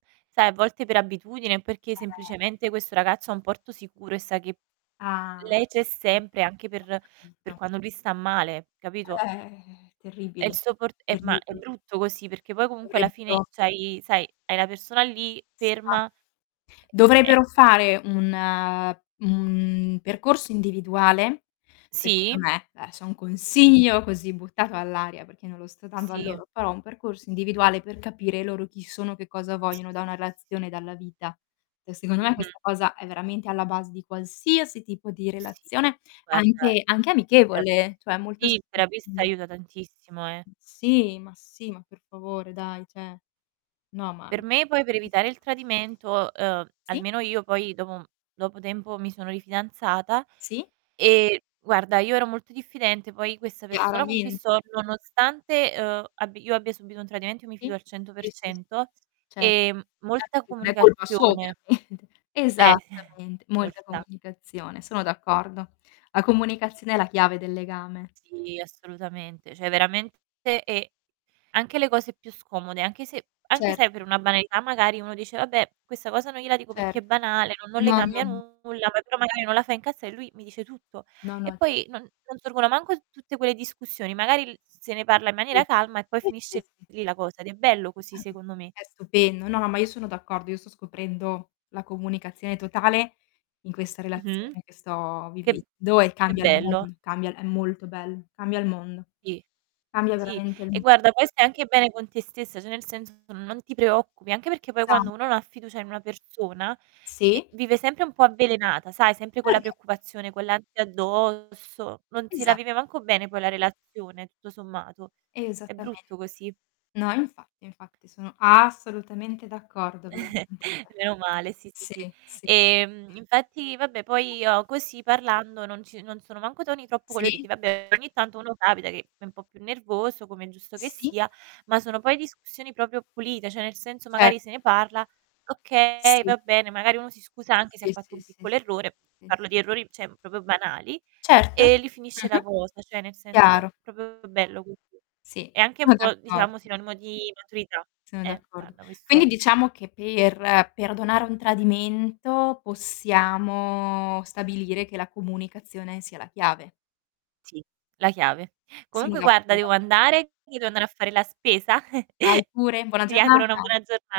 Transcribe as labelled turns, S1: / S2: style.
S1: Sai, a volte per abitudine o perché
S2: Eh.
S1: semplicemente questo ragazzo è un porto sicuro e sa che
S2: Ah,
S1: lei c'è sempre, anche
S2: ho
S1: per per
S2: capito.
S1: quando lui sta male, capito?
S2: Eh,
S1: È il
S2: terribile,
S1: suo por ehm, ma è
S2: terribi
S1: brutto così perché poi comunque alla fine
S2: dovrebbero
S1: c'hai sai, hai la persona lì
S2: Esa
S1: ferma ehm, cioè
S2: dovrebbero fare un un percorso individuale, secondo
S1: Sì.
S2: me. Adesso è un
S1: Sì.
S2: consiglio così buttato all'aria, perché io non lo sto dando a
S1: Sì.
S2: loro, però un percorso individuale per capire loro chi sono, che cosa
S1: Sì, sì,
S2: vogliono da una
S1: sì, sì, sì.
S2: relazione, dalla vita. Cioè secondo me
S1: Mh-mh.
S2: questa cosa è veramente alla base di qualsiasi tipo di
S1: Sì,
S2: relazione,
S1: guarda
S2: anche anche
S1: [unintelligible]
S2: amichevole, cioè molto
S1: sì, il terapista
S2: [unintelligible]
S1: aiuta tantissimo, eh.
S2: Sì, ma sì, ma per favore, dai, cioè. No, ma
S1: Per me poi per evitare il
S2: [unintelligible]
S1: tradimento, uhm,
S2: Sì.
S1: almeno io, poi dopo un dopo tempo mi sono rifidanzata,
S2: Sì.
S1: ehm, guarda, io ero molto diffidente, poi questa persona con cui
S2: Chiaramente.
S1: sto, nonostante, uhm, abbi io abbia subito un tradimento, io mi fido al cento per
S2: Sì, sì, s
S1: cento
S2: certo
S1: e
S2: eh,
S1: molta
S2: perché non è colpa sua,
S1: comunicazione.
S2: ovviamente.
S1: Eh,
S2: Esattamente. Molta
S1: molta.
S2: comunicazione, sono d'accordo. La comunicazione è la chiave del legame.
S1: Sì, assolutamente. Cioè veramente e anche le cose più scomode, anche se anche
S2: Cert
S1: se è per una banalità magari uno dice: "Vabbè, questa cosa non gliela dico perché è
S2: Certo.
S1: banale, non non le
S2: No, no,
S1: cambia
S2: no.
S1: nulla, ma però magari non la fa incazza" e lui mi dice tutto.
S2: No, no,
S1: E
S2: infa
S1: poi non non sorgono manco t tutte quelle discussioni, magari l s se ne parla in maniera
S2: Sì,
S1: calma e poi
S2: sì, sì,
S1: finisce
S2: sì.
S1: lì la cosa. Ed è bello così
S2: [unintelligible]
S1: secondo me.
S2: È stupendo. No, no, ma io sono d'accordo, io sto scoprendo la comunicazione totale in questa
S1: Mh-mh.
S2: relazione che sto
S1: Che b
S2: vivendo e
S1: che
S2: cambia il
S1: bello.
S2: mondo, cambia è molto bello, cambia il mondo.
S1: Ì,
S2: Cambia
S1: sì.
S2: veramente il
S1: E
S2: m
S1: guarda, poi stai anche bene con te stessa, cioè nel senso non ti preoccupi. Anche perché poi
S2: Esa
S1: quando uno non ha fiducia in una persona, ehm,
S2: Sì.
S1: vive sempre un po' avvelenata, sai, sempre con la
S2: [unintelligible]
S1: preoccupazione, con l'ansia addosso, non si la
S2: Esa
S1: vive manco bene poi la relazione, tutto sommato. È
S2: Esattamente.
S1: brutto così.
S2: No, infatti, infatti, sono assolutamente d'accordo, veramente, [unintelligible]
S1: Meno male, sì, sì,
S2: sì,
S1: sì.
S2: sì, sì,
S1: Ehm,
S2: sì.
S1: infatti, vabbè poi
S2: [unintelligible]
S1: io così parlando non ci non sono manco toni troppo
S2: Sì.
S1: coloriti. Vabbè, ogni tanto uno capita che è un po' più nervoso, come è giusto che
S2: Sì.
S1: sia, ma sono poi discussioni proprio pulite, cioè nel senso
S2: Ce
S1: magari se ne parla "Okay,
S2: Sì.
S1: va bene". Magari uno si scusa anche se ha
S2: Sì,
S1: fatto
S2: sì,
S1: un
S2: sì,
S1: piccolo
S2: s
S1: errore,
S2: sì,
S1: parlo
S2: sì.
S1: di errori, cioè proprio banali,
S2: Certo,
S1: e lì finisce la
S2: mh-mh.
S1: cosa, cioè nel senso è
S2: Chiaro.
S1: proprio bello così.
S2: Sì,
S1: È anche un
S2: sono
S1: po',
S2: d'accordo.
S1: diciamo, sinonimo di maturità.
S2: Sono
S1: Eh,
S2: d'accordo.
S1: guarda
S2: Quindi
S1: questo
S2: diciamo che per perdonare un tradimento, possiamo stabilire che la comunicazione sia la chiave.
S1: Sì, la chiave.
S2: Sono
S1: Comunque guarda,
S2: d'accor
S1: devo andare, [unintelligible] devo andare a fare la spesa.
S2: Vai pure, buona
S1: Ti auguro una
S2: giornata.
S1: buona giorna